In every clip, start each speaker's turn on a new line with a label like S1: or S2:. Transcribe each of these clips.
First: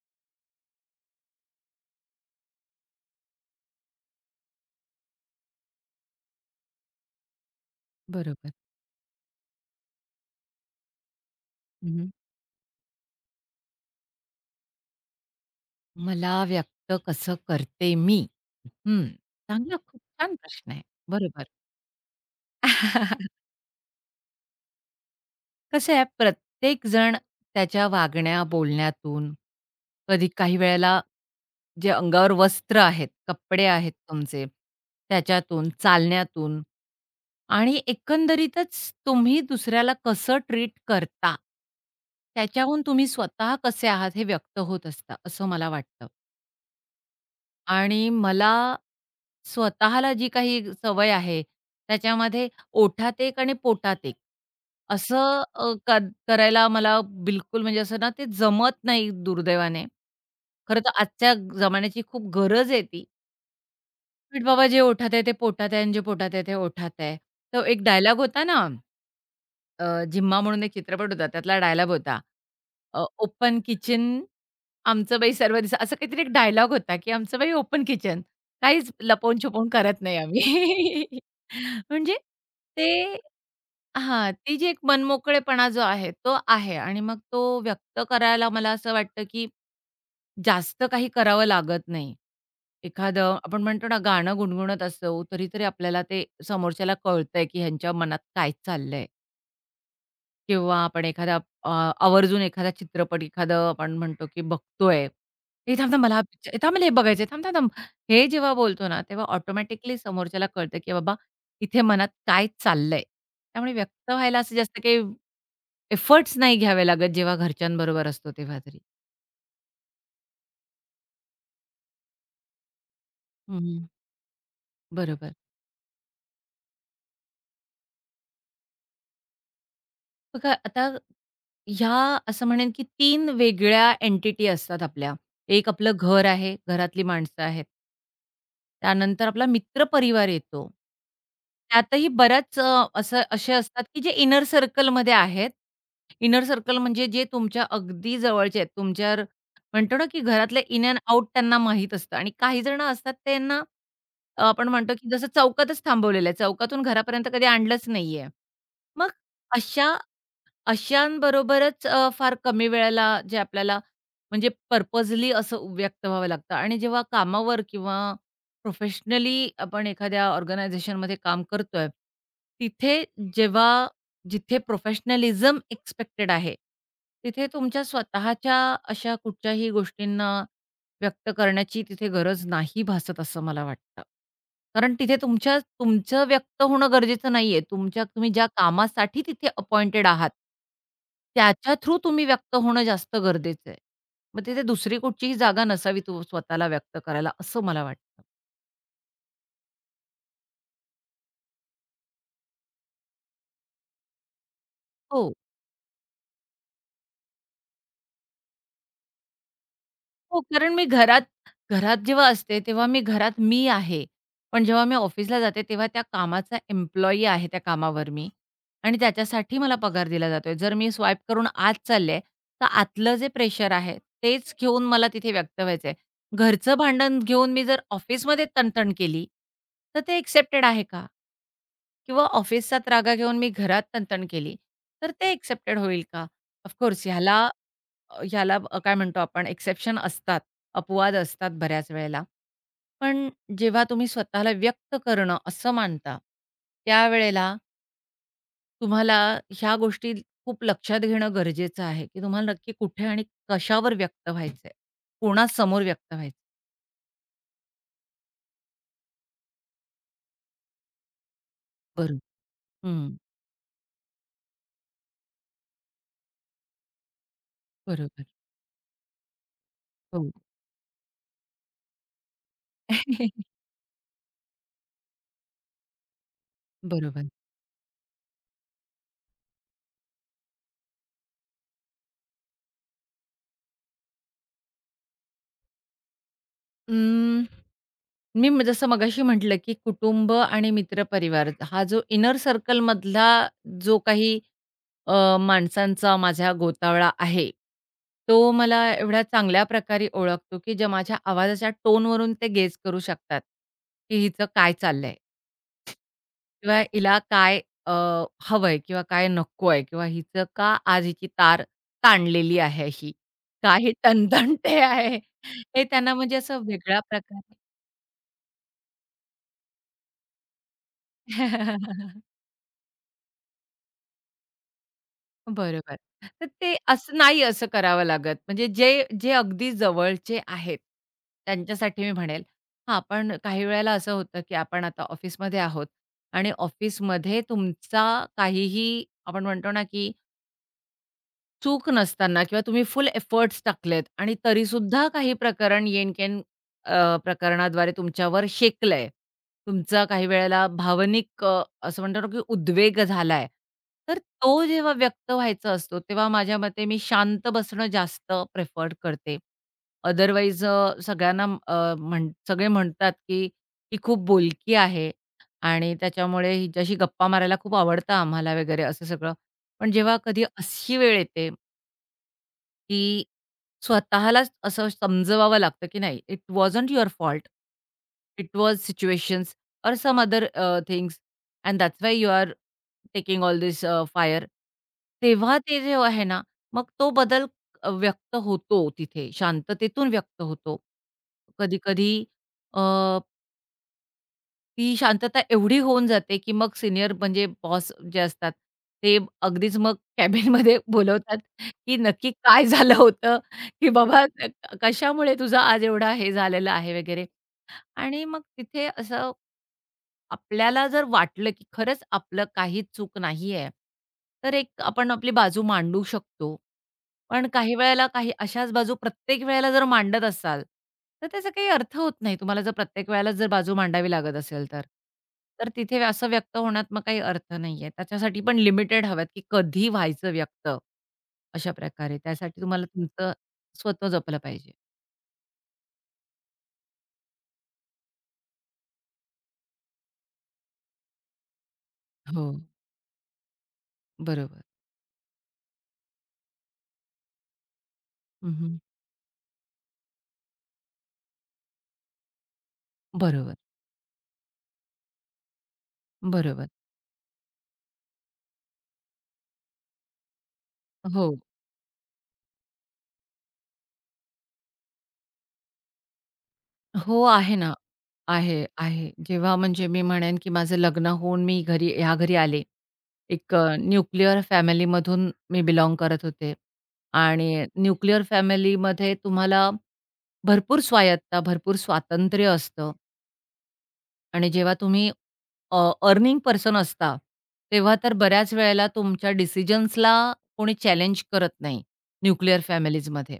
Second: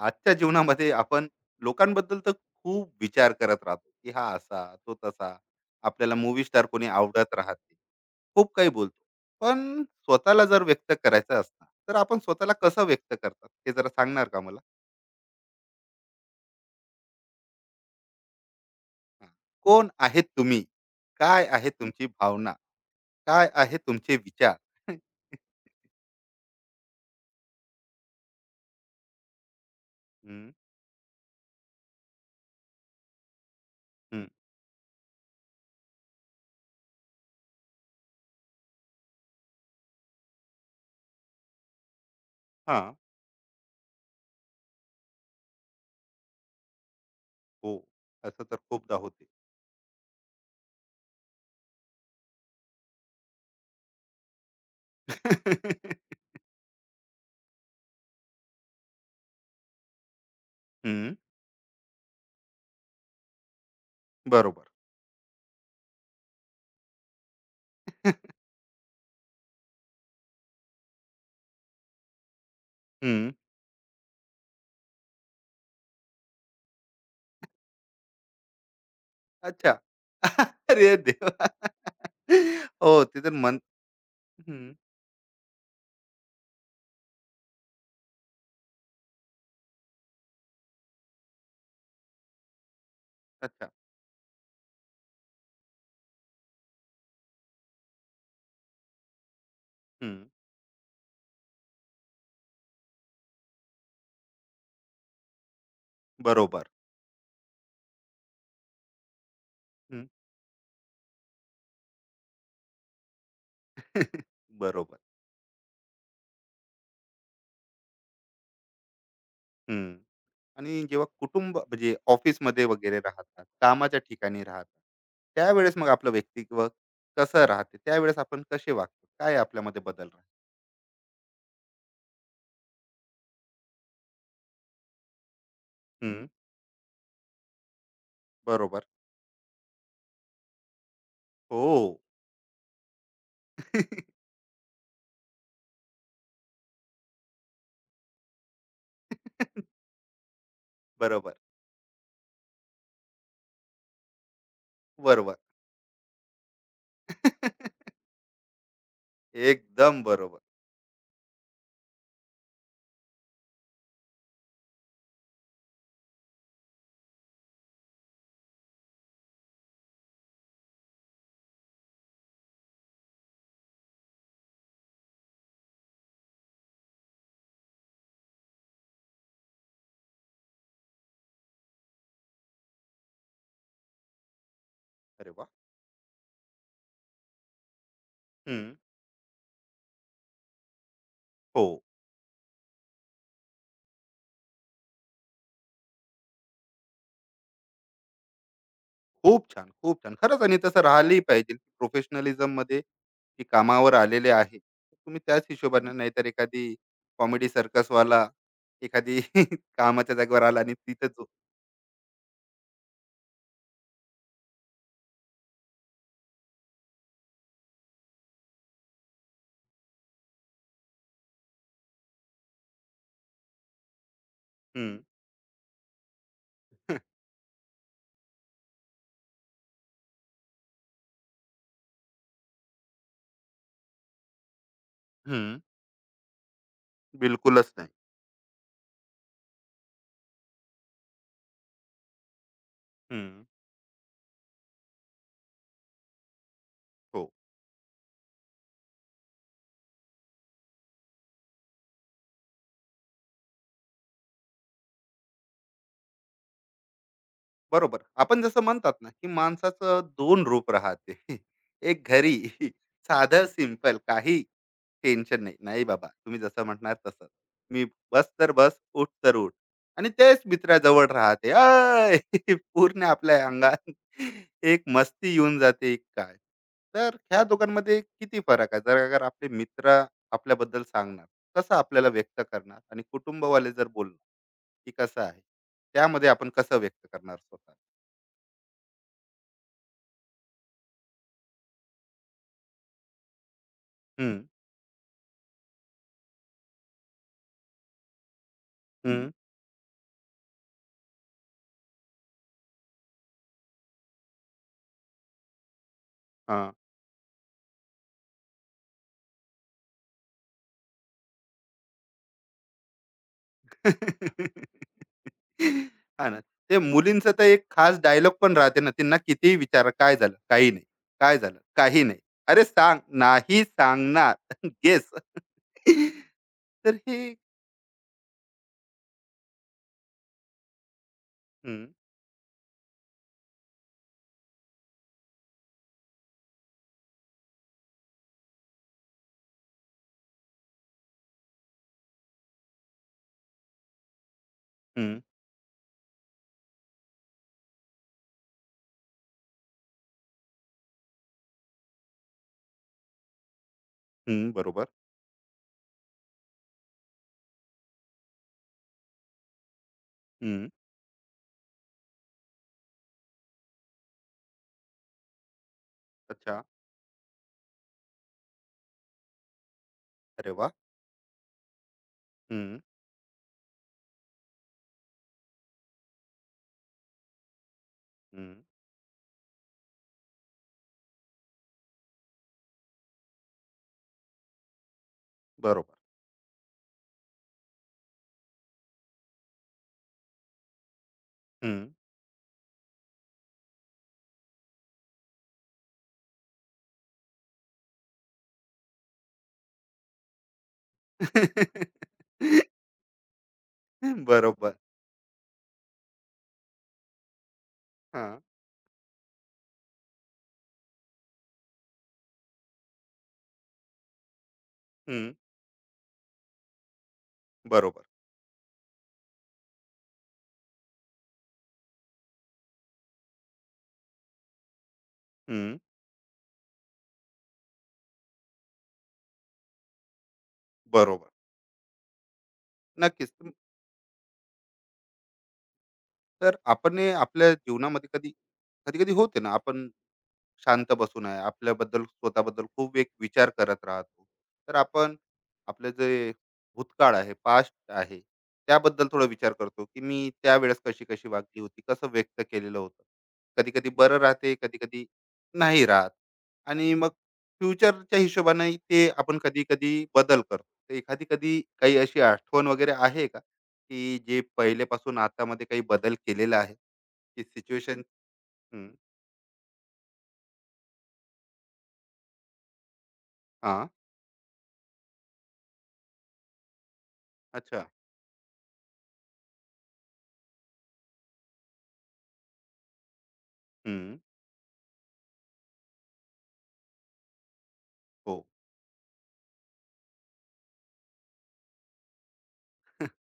S1: आजच्या जीवनामध्ये आपण लोकांबद्दल तर खूप विचार करत राहतो की हा असा तो तसा आपल्याला मूवी स्टार कोणी आवडत राहते
S2: बरोबर.
S1: खूप काही बोलतो पण स्वतःला जर व्यक्त करायचं असणार तर
S2: हं,
S1: आपण स्वतःला कसं व्यक्त करतात हे जरा सांगणार का मला.
S2: मला व्यक्त कसं करते मी? हं.
S1: हा.
S2: चांगला
S1: कोण
S2: खूप
S1: आहेत
S2: छान
S1: तुम्ही?
S2: प्रश्न आहे. बरोबर.
S1: काय आहे तुमची भावना? काय आहे तुमचे विचार?
S2: कसं आहे प्रत्येक जण त्याच्या वागण्या, बोलण्यातून कधी
S1: हम्म,
S2: काही वेळेला जे अंगावर वस्त्र आहेत, कपडे आहेत
S1: हम्म,
S2: तुमचे त्याच्यातून, चालण्यातून आणि एकंदरीतच तुम्ही दुसऱ्याला कसं ट्रीट करता,
S1: हा.
S2: त्याच्याहून तुम्ही स्वतः कसे आहात हे व्यक्त होत असतं, असं मला वाटतं.
S1: हो,
S2: आणि
S1: असं
S2: मला
S1: तर खूपदा होते.
S2: स्वतःला जी काही सवय आहे, त्याच्यामध्ये ओठात एक आणि पोटात एक असं अ, क करायला मला बिलकुल म्हणजे असं ना ते जमत नाही दुर्दैवाने. खरं तर
S1: हम्म,
S2: आजच्या जमान्याची खूप गरज आहे ती. "पीठ
S1: बरोबर.
S2: बाबा जे ओठात आहे ते पोटात आहे आणि जे पोटात आहे ते ओठात आहे." तो एक डायलॉग होता ना. झिम्मा म्हणून एक चित्रपट होता. त्यातला डायलॉग होता.
S1: हम्म.
S2: ओपन किचन आमचं बाई सर्व दिस असं काहीतरी एक डायलॉग होता, की आमचं बाई ओपन किचन. काहीच लपवून-छुपवून
S1: अच्छा.
S2: करत नाही
S1: अरे
S2: आम्ही.
S1: देवा!
S2: म्हणजे
S1: हो,
S2: ते
S1: ते तर मन.
S2: हां, ती
S1: हं.
S2: जी एक मनमोकळेपणा जो आहे तो आहे आणि मग तो व्यक्त करायला मला असं वाटतं, की जास्त काही करावं लागत नाही. एखादं आपण
S1: अच्छा.
S2: म्हणतो ना गाणं गुणगुणत असू तरी, आपल्याला ते समोरच्याला कळतंय, की ह्यांच्या मनात काय चाललंय.
S1: हं.
S2: किंवा आपण एखादा अ, आवर्जून एखादा चित्रपट एखादं आपण म्हणतो, की बघतोय. "ए थांब-थांब मला हा पिक्चर
S1: बरोबर.
S2: थांब मला हे बघायचं आहे. थांब-थांब-थांब." हे जेव्हा बोलतो ना, तेव्हा ऑटोमॅटिकली
S1: हं.
S2: समोरच्याला कळतं, की बाबा इथे मनात काय चाललंय. त्यामुळे व्यक्त व्हायला असं जास्त
S1: बरोबर.
S2: काही एफर्ट्स नाही घ्यावे लागत, जेव्हा घरच्यांबरोबर असतो तेव्हा तरी.
S1: हं. आणि जेव्हा कुटुंब म्हणजे ऑफिसमध्ये वगैरे राहतात,
S2: हं.
S1: कामाच्या ठिकाणी राहतात,
S2: बरोबर.
S1: त्यावेळेस मग आपलं व्यक्तित्व कसं राहते? त्यावेळेस आपण कसे वागतो? काय आपल्यामध्ये बदल राहतो?
S2: बघा आता ह्या असं म्हणेन की 3 वेगळ्या एंटिटी असतात आपल्या. एक आपलं घर
S1: हं.
S2: आहे, घरातली माणसं आहेत.
S1: बरोबर.
S2: त्यानंतर आपला मित्रपरिवार येतो.
S1: हो.
S2: त्यातही बऱ्याच असं असे असतात की जे इनर सर्कलमध्ये आहेत. इनर सर्कल म्हणजे जे तुमच्या अगदी जवळचे आहेत. तुमच्या म्हणतो ना की घरातले इन अँड आउट
S1: बरोबर.
S2: त्यांना माहीत असतं आणि काही जण असतात त्यांना आपण म्हणतो की जसं
S1: बरोबर.
S2: चौकातच थांबवलेलं आहे. चौकातून घरापर्यंत कधी आणलंच नाहीये. मग अशा
S1: एकदम बरोबर.
S2: अशांबरोबरच फार कमी वेळेला जे आपल्याला म्हणजे पर्पजली असं व्यक्त व्हावं लागतं आणि जेव्हा कामावर किंवा प्रोफेशनली आपण एखाद्या ऑर्गनायझेशनमध्ये काम करतोय, तिथे जेव्हा जिथे प्रोफेशनलिझम एक्सपेक्टेड आहे, तिथे तुमच्या स्वतःच्या अशा कुठच्याही गोष्टींना व्यक्त करण्याची तिथे गरज नाही भासत असं मला वाटतं. कारण तिथे
S1: अरे वाह!
S2: तुमच्या तुमचं व्यक्त होणं गरजेचं नाहीये. तुमच्या तुम्ही ज्या
S1: हं.
S2: कामासाठी तिथे अपॉइंटेड आहात,
S1: हो.
S2: त्याच्या थ्रू तुम्ही व्यक्त होणं जास्त गरजेचं आहे. मग तिथे दुसरी कुठचीही जागा नसावी तू स्वतःला व्यक्त करायला असं मला वाटतं.
S1: खूप छान, खूप छान. खरंच आणि तसं राहिलंही पाहिजे. प्रोफेशनलिझममध्ये की कामावर आलेले आहे. तुम्ही
S2: हो.
S1: त्याच हिशोबाने, नाहीतर एखादी कॉमेडी सर्कसवाला एखादी कामाच्या
S2: हो,
S1: जागेवर आला आणि
S2: कारण मी
S1: तिथे
S2: घरात
S1: जो.
S2: घरात जेव्हा असते, तेव्हा मी घरात मी आहे. पण जेव्हा मी ऑफिसला जाते, तेव्हा त्या कामाचा एम्प्लॉयी आहे त्या कामावर मी आणि त्याच्यासाठी मला पगार दिला जातोय. जर मी स्वाईप करून आत चालले, तर आतलं जे प्रेशर आहे, तेच घेऊन
S1: हं,
S2: मला तिथे व्यक्त व्हायचंय. घरचं भांडण घेऊन मी जर ऑफिसमध्ये तणतण केली, तर ते एक्सेप्टेड आहे का? किंवा ऑफिसचाच रागा घेऊन मी घरात तणतण केली, तर ते
S1: हं.
S2: एक्सेप्टेड होईल का? ऑफकोर्स ह्याला
S1: बिलकुलच नाही.
S2: अ, ह्याला अ, काय म्हणतो आपण एक्सेप्शन असतात, अपवाद असतात बऱ्याच वेळेला.
S1: हं.
S2: पण जेव्हा तुम्ही स्वतःला व्यक्त करणं असं मानता,
S1: हो,
S2: त्यावेळेला तुम्हाला ह्या गोष्टी खूप लक्षात घेणं गरजेचं आहे, की तुम्हाला नक्की कुठे आणि कशावर व्यक्त व्हायचंय? कोणासमोर व्यक्त व्हायचं?
S1: बरोबर. आपण जसं म्हणतात ना, की माणसाचं दोन रूप राहते. एक
S2: बरो
S1: घरी.
S2: हं,
S1: साधं सिंपल काही टेन्शन नाही. नाही बाबा, तुम्ही जसं म्हणणार तसं. मी
S2: बरोबर.
S1: बस तर बस, उठ तर उठ. आणि
S2: हो.
S1: तेच मित्राजवळ राहते. अय! पूर्ण आपल्या अंगात एक मस्ती येऊन जाते एक काय. तर
S2: बरोबर.
S1: ह्या दोघांमध्ये किती फरक आहे? जर अगर आपले मित्र आपल्याबद्दल सांगणार, कसं आपल्याला व्यक्त करणार, आणि कुटुंबवाले जर बोलणार, की कसं आहे? त्यामध्ये आपण कसं व्यक्त करणार
S2: अं,
S1: स्वतः?
S2: मी जसं मगाशी म्हटलं, की कुटुंब आणि मित्रपरिवार हा जो इनर सर्कलमधला जो
S1: हं,
S2: काही माणसांचा माझा गोतावळा आहे. तो मला
S1: हं.
S2: एवढ्या
S1: हं.
S2: चांगल्या प्रकारे ओळखतो, की जे माझ्या आवाजाच्या टोनवरून ते गेस करू शकतात, की हिचं काय चाललंय किंवा हिला काय अ, हवंय किंवा काय नको आहे किंवा हिचं का आज हिची तार ताणलेली आहे ही? का तणतणते आहे? हे त्यांना
S1: हां
S2: म्हणजे
S1: ना.
S2: असं
S1: ते
S2: वेगळ्या
S1: मुलींचं तर
S2: प्रकारे.
S1: एक खास डायलॉग पण राहते ना, त्यांना कितीही विचारा, "काय झालं?" "काही नाही." "काय झालं?" "काही नाही." "अरे सांग." "नाही सांगणार." "गेस."
S2: बरोबर. तर ते
S1: तर
S2: असं
S1: हे.
S2: नाही असं करावं लागत. म्हणजे जे जे अगदी जवळचे आहेत,
S1: हं,
S2: त्यांच्यासाठी मी म्हणेल. हां, पण काही वेळेला असं होतं, की आपण आता ऑफिसमध्ये आहोत आणि ऑफिसमध्ये तुमचा काहीही आपण म्हणतो ना, की चूक नसताना किंवा तुम्ही फुल एफर्ट्स टाकलेत आणि तरीसुद्धा
S1: हं,
S2: काही प्रकरण येनकेन प्रकरणाद्वारे तुमच्यावर शेकलंय. तुमचा काही वेळेला भावनिक असं म्हणतो ना, की उद्वेग झालाय. तर
S1: हं.
S2: तो
S1: बरोबर.
S2: जेव्हा व्यक्त व्हायचा असतो, तेव्हा माझ्या मते मी शांत बसणं जास्त प्रिफर्ड करते. अदरवाईज
S1: हं.
S2: सगळ्यांना अ, म्हण सगळे म्हणतात, की "ही खूप बोलकी आहे आणि त्याच्यामुळे
S1: अच्छा.
S2: हिच्याशी गप्पा मारायला खूप आवडतं आम्हाला" वगैरे असं सगळं. पण जेव्हा कधी
S1: अरे वाह!
S2: अशी वेळ येते
S1: हं,
S2: की स्वतःलाच असं समजवावं लागतं, की नाही it wasn't your fault. It
S1: hmm.
S2: Was situations or some other things and that's why you are taking all this fire. तेव्हा ते जे
S1: बरोबर.
S2: आहे ना, मग तो बदल व्यक्त होतो तिथे, शांततेतून व्यक्त होतो.
S1: हं.
S2: कधी-कधी ती शांतता एवढी होऊन जाते, की मग सिनियर म्हणजे बॉस जे असतात, ते अगदीच मग कॅबिनमध्ये बोलवतात, की नक्की काय झालं होतं, की बाबा
S1: बरोबर.
S2: कशामुळे तुझा आज एवढा हे झालेलं आहे वगैरे. आणि
S1: हां.
S2: मग तिथे असं आपल्याला जर वाटलं, की खरंच आपलं काही चूक नाहीये, तर एक आपण आपली
S1: हं.
S2: बाजू मांडू शकतो. पण काही
S1: बरोबर.
S2: वेळेला काही अशाच बाजू प्रत्येक वेळेला जर मांडत असाल, तर त्याचा काही अर्थ होत नाही. तुम्हाला जर प्रत्येक वेळेला जर बाजू मांडावी लागत असेल तर. तर
S1: हं.
S2: तिथे असं व्यक्त होण्यात मग काही अर्थ नाहीये. त्याच्यासाठी पण लिमिटेड हव्यात, की कधी व्हायचं व्यक्त,
S1: बरोबर.
S2: अशा प्रकारे. त्यासाठी तुम्हाला
S1: नक्कीच.
S2: तुमचं स्वतः जपलं पाहिजे.
S1: तर आपण हे आपल्या जीवनामध्ये कधी-कधी होते ना आपण शांत बसून आहे, आपल्याबद्दल
S2: हो,
S1: स्वतःबद्दल खूप एक विचार करत राहतो.
S2: बरोबर.
S1: तर आपण आपलं जे भूतकाळ आहे, पास्ट आहे,
S2: हं,
S1: त्याबद्दल थोडा विचार करतो की मी त्यावेळेस कशी कशी वागली होती, कसं व्यक्त केलेलं होतं.
S2: बरोबर,
S1: कधी कधी बरं राहते, कधी कधी नाही राहत.
S2: बरोबर.
S1: आणि मग फ्युचरच्या हिशोबाने ते आपण कधी कधी बदल करतो. तर एखादी
S2: हो.
S1: कधी काही अशी आठवण वगैरे आहे का, की जे पहिलेपासून आतामध्ये काही बदल केलेला आहे,
S2: हो,
S1: की
S2: आहे ना.
S1: सिच्युएशन.
S2: आहे, आहे. जेव्हा म्हणजे मी म्हणेन, की माझं लग्न होऊन मी घरी ह्या घरी आले. एक
S1: हा.
S2: न्यूक्लिअर फॅमिलीमधून मी बिलॉंग करत होते आणि
S1: अच्छा.
S2: न्यूक्लिअर फॅमिलीमध्ये तुम्हाला भरपूर स्वायत्ता, भरपूर स्वातंत्र्य असतं
S1: हम्म,
S2: आणि जेव्हा तुम्ही अर्निंग पर्सन असता, तेव्हा तर
S1: हो.
S2: बऱ्याच वेळेला तुमच्या डिसिजन्सला कोणी चॅलेंज करत नाही, न्यूक्लिअर फॅमिलीजमध्ये.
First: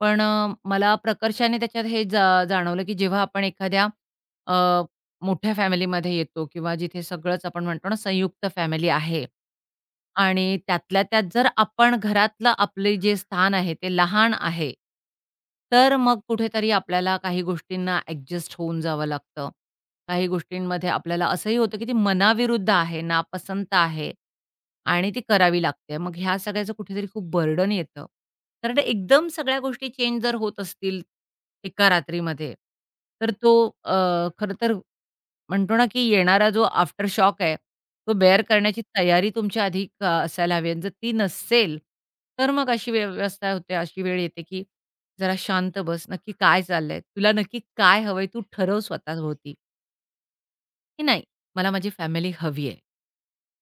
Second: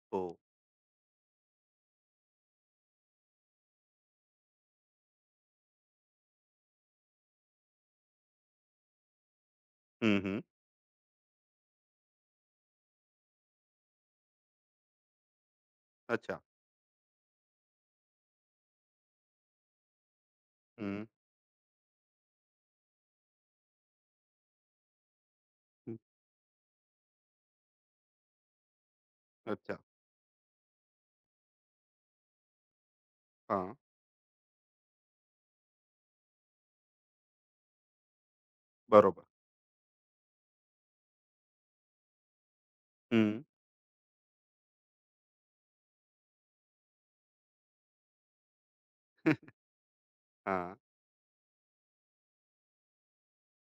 S2: पण
S1: हो.
S2: मला प्रकर्षाने त्याच्यात हे जाणवलं, की जेव्हा आपण एखाद्या अ, मोठ्या फॅमिलीमध्ये येतो किंवा जिथे सगळंच आपण म्हणतो ना, संयुक्त फॅमिली आहे
S1: हं, हं.
S2: आणि त्यातल्या त्यात जर आपण घरातलं आपले जे स्थान आहे ते लहान आहे, तर मग
S1: अच्छा.
S2: कुठेतरी आपल्याला काही गोष्टींना ॲडजस्ट होऊन जावं लागतं. काही गोष्टींमध्ये
S1: हं.
S2: आपल्याला असंही होतं, की ती मनाविरुद्ध आहे, नापसंत आहे आणि ती करावी
S1: हं,
S2: लागते. मग ह्या सगळ्याचं कुठेतरी खूप बर्डन येतं. कारण एकदम सगळ्या
S1: अच्छा.
S2: गोष्टी चेंज जर होत असतील एका रात्रीमध्ये, तर तो
S1: हां.
S2: अ, खरं तर म्हणतो ना, की येणारा जो आफ्टर शॉक आहे, तो बेअर करण्याची
S1: बरोबर.
S2: तयारी तुमच्या आधी असायला हवी आणि जर ती नसेल, तर मग अशी
S1: हं.
S2: व्यवस्था होते, अशी वेळ येते, की जरा शांत बस, नक्की काय चाललंय? तुला नक्की काय हवंय? तू ठरव स्वतःभोवती.
S1: हां.
S2: की नाही, मला माझी फॅमिली हवी आहे.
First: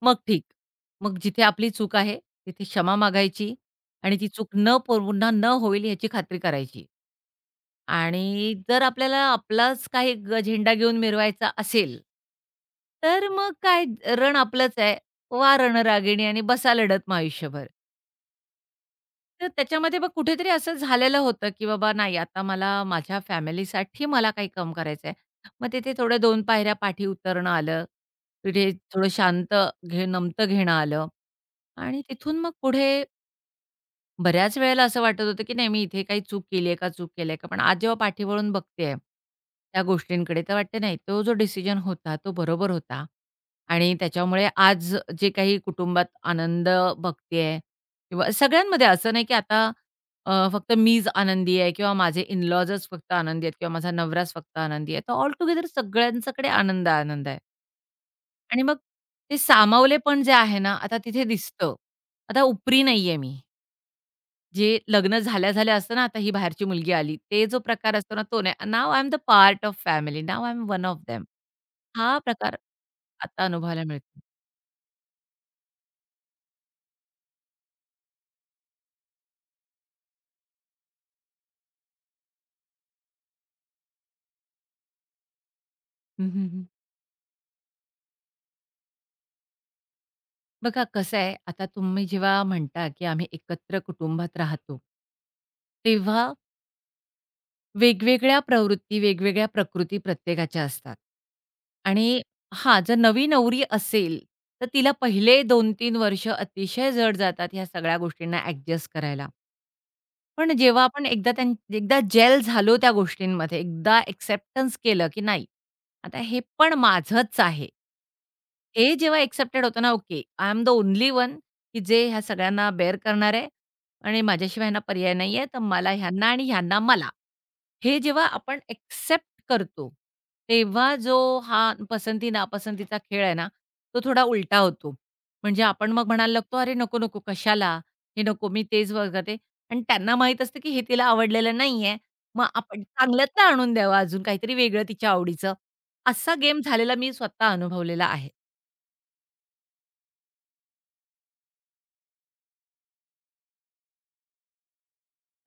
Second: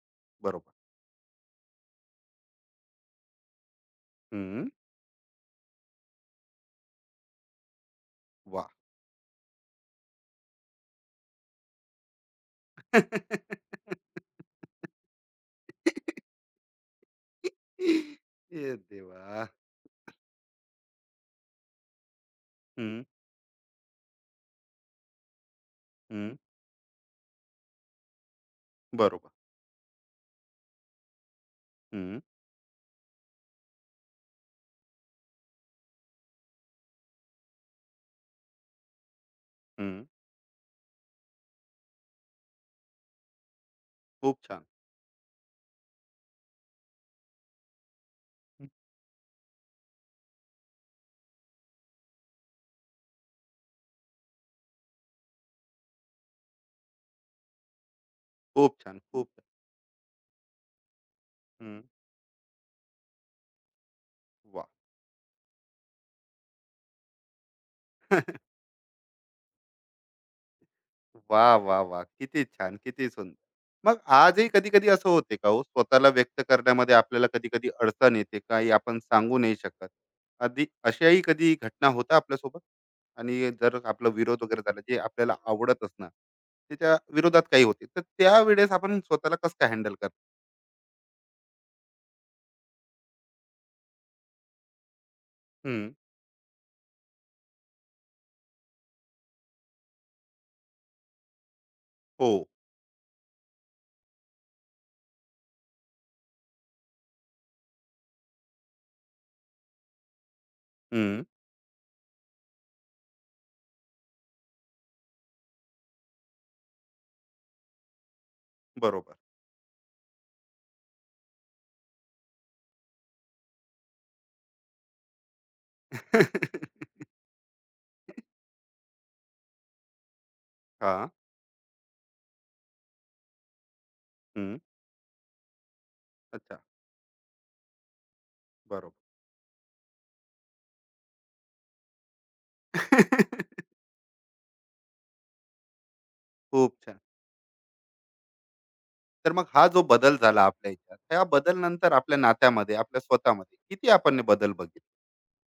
S2: मग ठीक.
S1: बरोबर.
S2: मग जिथे आपली चूक आहे, तिथे क्षमा मागायची आणि ती चूक
S1: हं.
S2: न पुन्हा न होईल याची खात्री करायची. आणि
S1: वाह!
S2: जर आपल्याला आपलाच काही झेंडा घेऊन मिरवायचा असेल,
S1: हे.
S2: तर मग काय रण आपलंच आहे. "वा रणरागिणी" आणि बसा लढत मग आयुष्यभर. तर
S1: देवा!
S2: त्याच्यामध्ये मग कुठेतरी असं झालेलं होतं, की बाबा नाही आता मला
S1: हं,
S2: माझ्या फॅमिलीसाठी मला काही काम करायचंय. मग तिथे थोड्या
S1: हं.
S2: दोन पायऱ्या पाठी उतरणं आलं. तिथे थोडं
S1: बरोबर.
S2: शांत नमतं घेणं आलं आणि
S1: हं,
S2: तिथून मग पुढे बऱ्याच वेळेला असं वाटत होतं, की नाही मी इथे काही चूक केली आहे का? चूक केली आहे का? पण आज जेव्हा पाठीवळून बघते आहे, त्या
S1: हं.
S2: गोष्टींकडे तर वाटते नाही तो जो डिसिजन होता तो बरोबर होता. आणि
S1: खूप
S2: त्याच्यामुळे
S1: छान.
S2: आज जे काही कुटुंबात आनंद बघते किंवा सगळ्यांमध्ये असं नाही, की आता फक्त मीच आनंदी आहे किंवा माझे इन फक्त आनंदी आहेत किंवा माझा नवराच फक्त आनंदी आहे. तर ऑल टुगेदर सगळ्यांच्याकडे आनंद, आनंद आहे. आणि
S1: खूप
S2: मग
S1: छान. खूप.
S2: ते सामावलेपण जे आहे ना, आता तिथे दिसतं.
S1: हं.
S2: आता उपरी नाही मी.
S1: वाह!
S2: जे लग्न झाल्या-झाल्या असतं ना, आता ही बाहेरची मुलगी आली. ते जो प्रकार असतो ना, तो नाही. Now I am the part of family. Now I am one of them.
S1: वा, वा, वा,
S2: हा
S1: किती
S2: प्रकार
S1: छान, किती सुंदर.
S2: आता अनुभवायला
S1: मग
S2: मिळतो.
S1: आजही कधी-कधी असं होते का हो, स्वतःला व्यक्त करण्यामध्ये आपल्याला कधी-कधी अडचण येते, काही आपण सांगू नाही शकत. आधी अशाही कधी घटना होता आपल्यासोबत? आणि जर आपला विरोध वगैरे झाला, जे आपल्याला आवडत असणार,
S2: हं, हं, हं.
S1: त्याच्या विरोधात काही होते, तर त्यावेळेस आपण स्वतःला कसं काय हँडल करता?
S2: बघा कसं आहे, आता तुम्ही जेव्हा म्हणता, की आम्ही एकत्र कुटुंबात राहतो.
S1: हं,
S2: तेव्हा वेगवेगळ्या प्रवृत्ती, वेगवेगळ्या प्रकृती प्रत्येकाच्या असतात. आणि
S1: हो,
S2: हां, जर नवी नवरी असेल, तर तिला पहिले 2-3 वर्ष अतिशय जड जातात ह्या सगळ्या गोष्टींना ॲडजस्ट करायला. पण जेव्हा आपण
S1: हं,
S2: एकदा एकदा जेल झालो त्या गोष्टींमध्ये, एकदा एक्सेप्टन्स केलं, की नाही, आता हे पण माझंच आहे. हे
S1: बरोबर.
S2: जेव्हा एक्सेप्टेड होतं ना, okay, I am the only one, की जे ह्या सगळ्यांना बेअर करणार आहे आणि माझ्याशिवाय ह्यांना पर्याय नाहीये, तर मला ह्यांना आणि ह्यांना मला. हे जेव्हा आपण एक्सेप्ट करतो, तेव्हा
S1: हां,
S2: जो हा पसंती-नापसंतीचा खेळ आहे ना, तो थोडा
S1: हं,
S2: उलटा होतो. म्हणजे आपण मग म्हणायला
S1: अच्छा,
S2: लागतो, "अरे नको, नको, कशाला? हे नको, मी
S1: बरोबर.
S2: तेच" वगैरे, आणि त्यांना माहीत असतं, की हे तिला आवडलेलं नाहीये. मग आपण चांगल्यातलं आणून द्यावं अजून काहीतरी वेगळं तिच्या आवडीचं. असा गेम
S1: खूप
S2: झालेला
S1: छान.
S2: मी स्वतः अनुभवलेला आहे.
S1: तर मग हा जो बदल झाला आपल्या ह्याच्यात, त्या बदल नंतर आपल्या नात्यामध्ये, आपल्या स्वतःमध्ये किती आपण हे बदल बघितले?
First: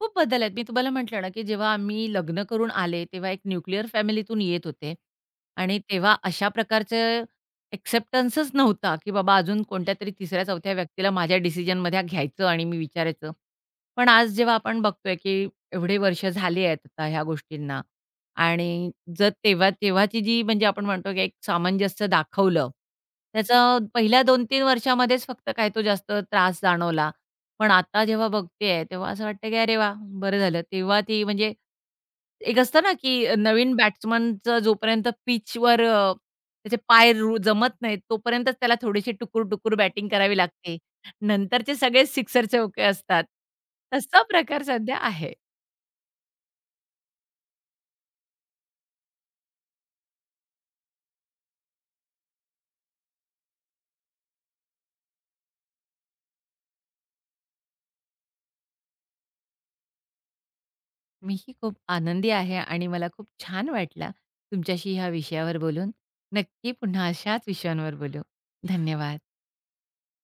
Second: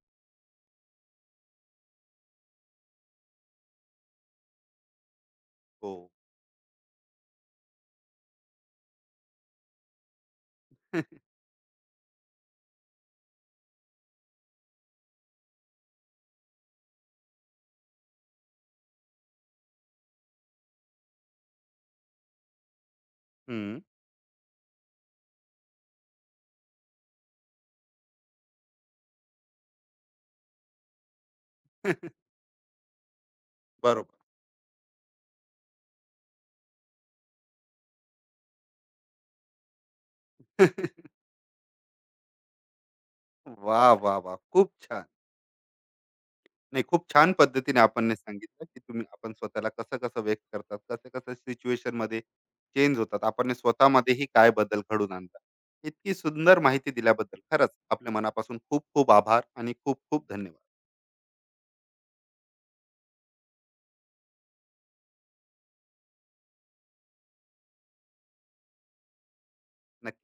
S2: खूप बदल आहेत. मी तुम्हाला म्हटलं ना, की जेव्हा आम्ही लग्न करून आले, तेव्हा एक न्यूक्लिअर फॅमिलीतून येत होते आणि
S1: हो.
S2: तेव्हा अशा प्रकारचं एक्सेप्टन्सच नव्हता, की बाबा अजून कोणत्यातरी 3ऱ्या-4थ्या व्यक्तीला माझ्या डिसिजनमध्ये घ्यायचं आणि मी विचारायचं. पण आज जेव्हा आपण बघतोय, की एवढे वर्ष झाली आहेत आता ह्या गोष्टींना आणि जर तेव्हा तेव्हाची जी म्हणजे आपण म्हणतो, की एक सामंजस्य दाखवलं, त्याचा
S1: हं.
S2: पहिल्या 2-3 वर्षामध्येच फक्त काय तो जास्त त्रास जाणवला. पण आता जेव्हा बघतेय, तेव्हा असं वाटतं की अरे वाह! बरं झालं. तेव्हा ती म्हणजे एक असतं ना, की नवीन
S1: बरोबर.
S2: बॅट्समनचं जोपर्यंत पिचवर त्याचे पाय जमत नाहीत, तोपर्यंतच त्याला थोडीशी टुकूर-टुकूर बॅटिंग करावी लागते. नंतरचे सगळे सिक्सर चौके असतात.
S1: वाह, वाह,
S2: तसा
S1: वाह!
S2: प्रकार
S1: खूप
S2: सध्या
S1: छान.
S2: आहे.
S1: नाही, खूप छान पद्धतीने आपण हे सांगितलं, की तुम्ही आपण स्वतःला कसं-कसं व्यक्त करतात, कसं-कसं सिच्युएशनमध्ये चेंज होतात. आपण हे स्वतःमध्येही काय बदल घडवून आणतात. इतकी सुंदर माहिती दिल्याबद्दल खरंच आपल्या मनापासून खूप-खूप आभार आणि खूप-खूप धन्यवाद.
S2: मीही खूप आनंदी आहे आणि मला खूप छान वाटलं तुमच्याशी ह्या विषयावर बोलून. नक्की पुन्हा अशाच विषयांवर बोलू. धन्यवाद.
S1: नक्की.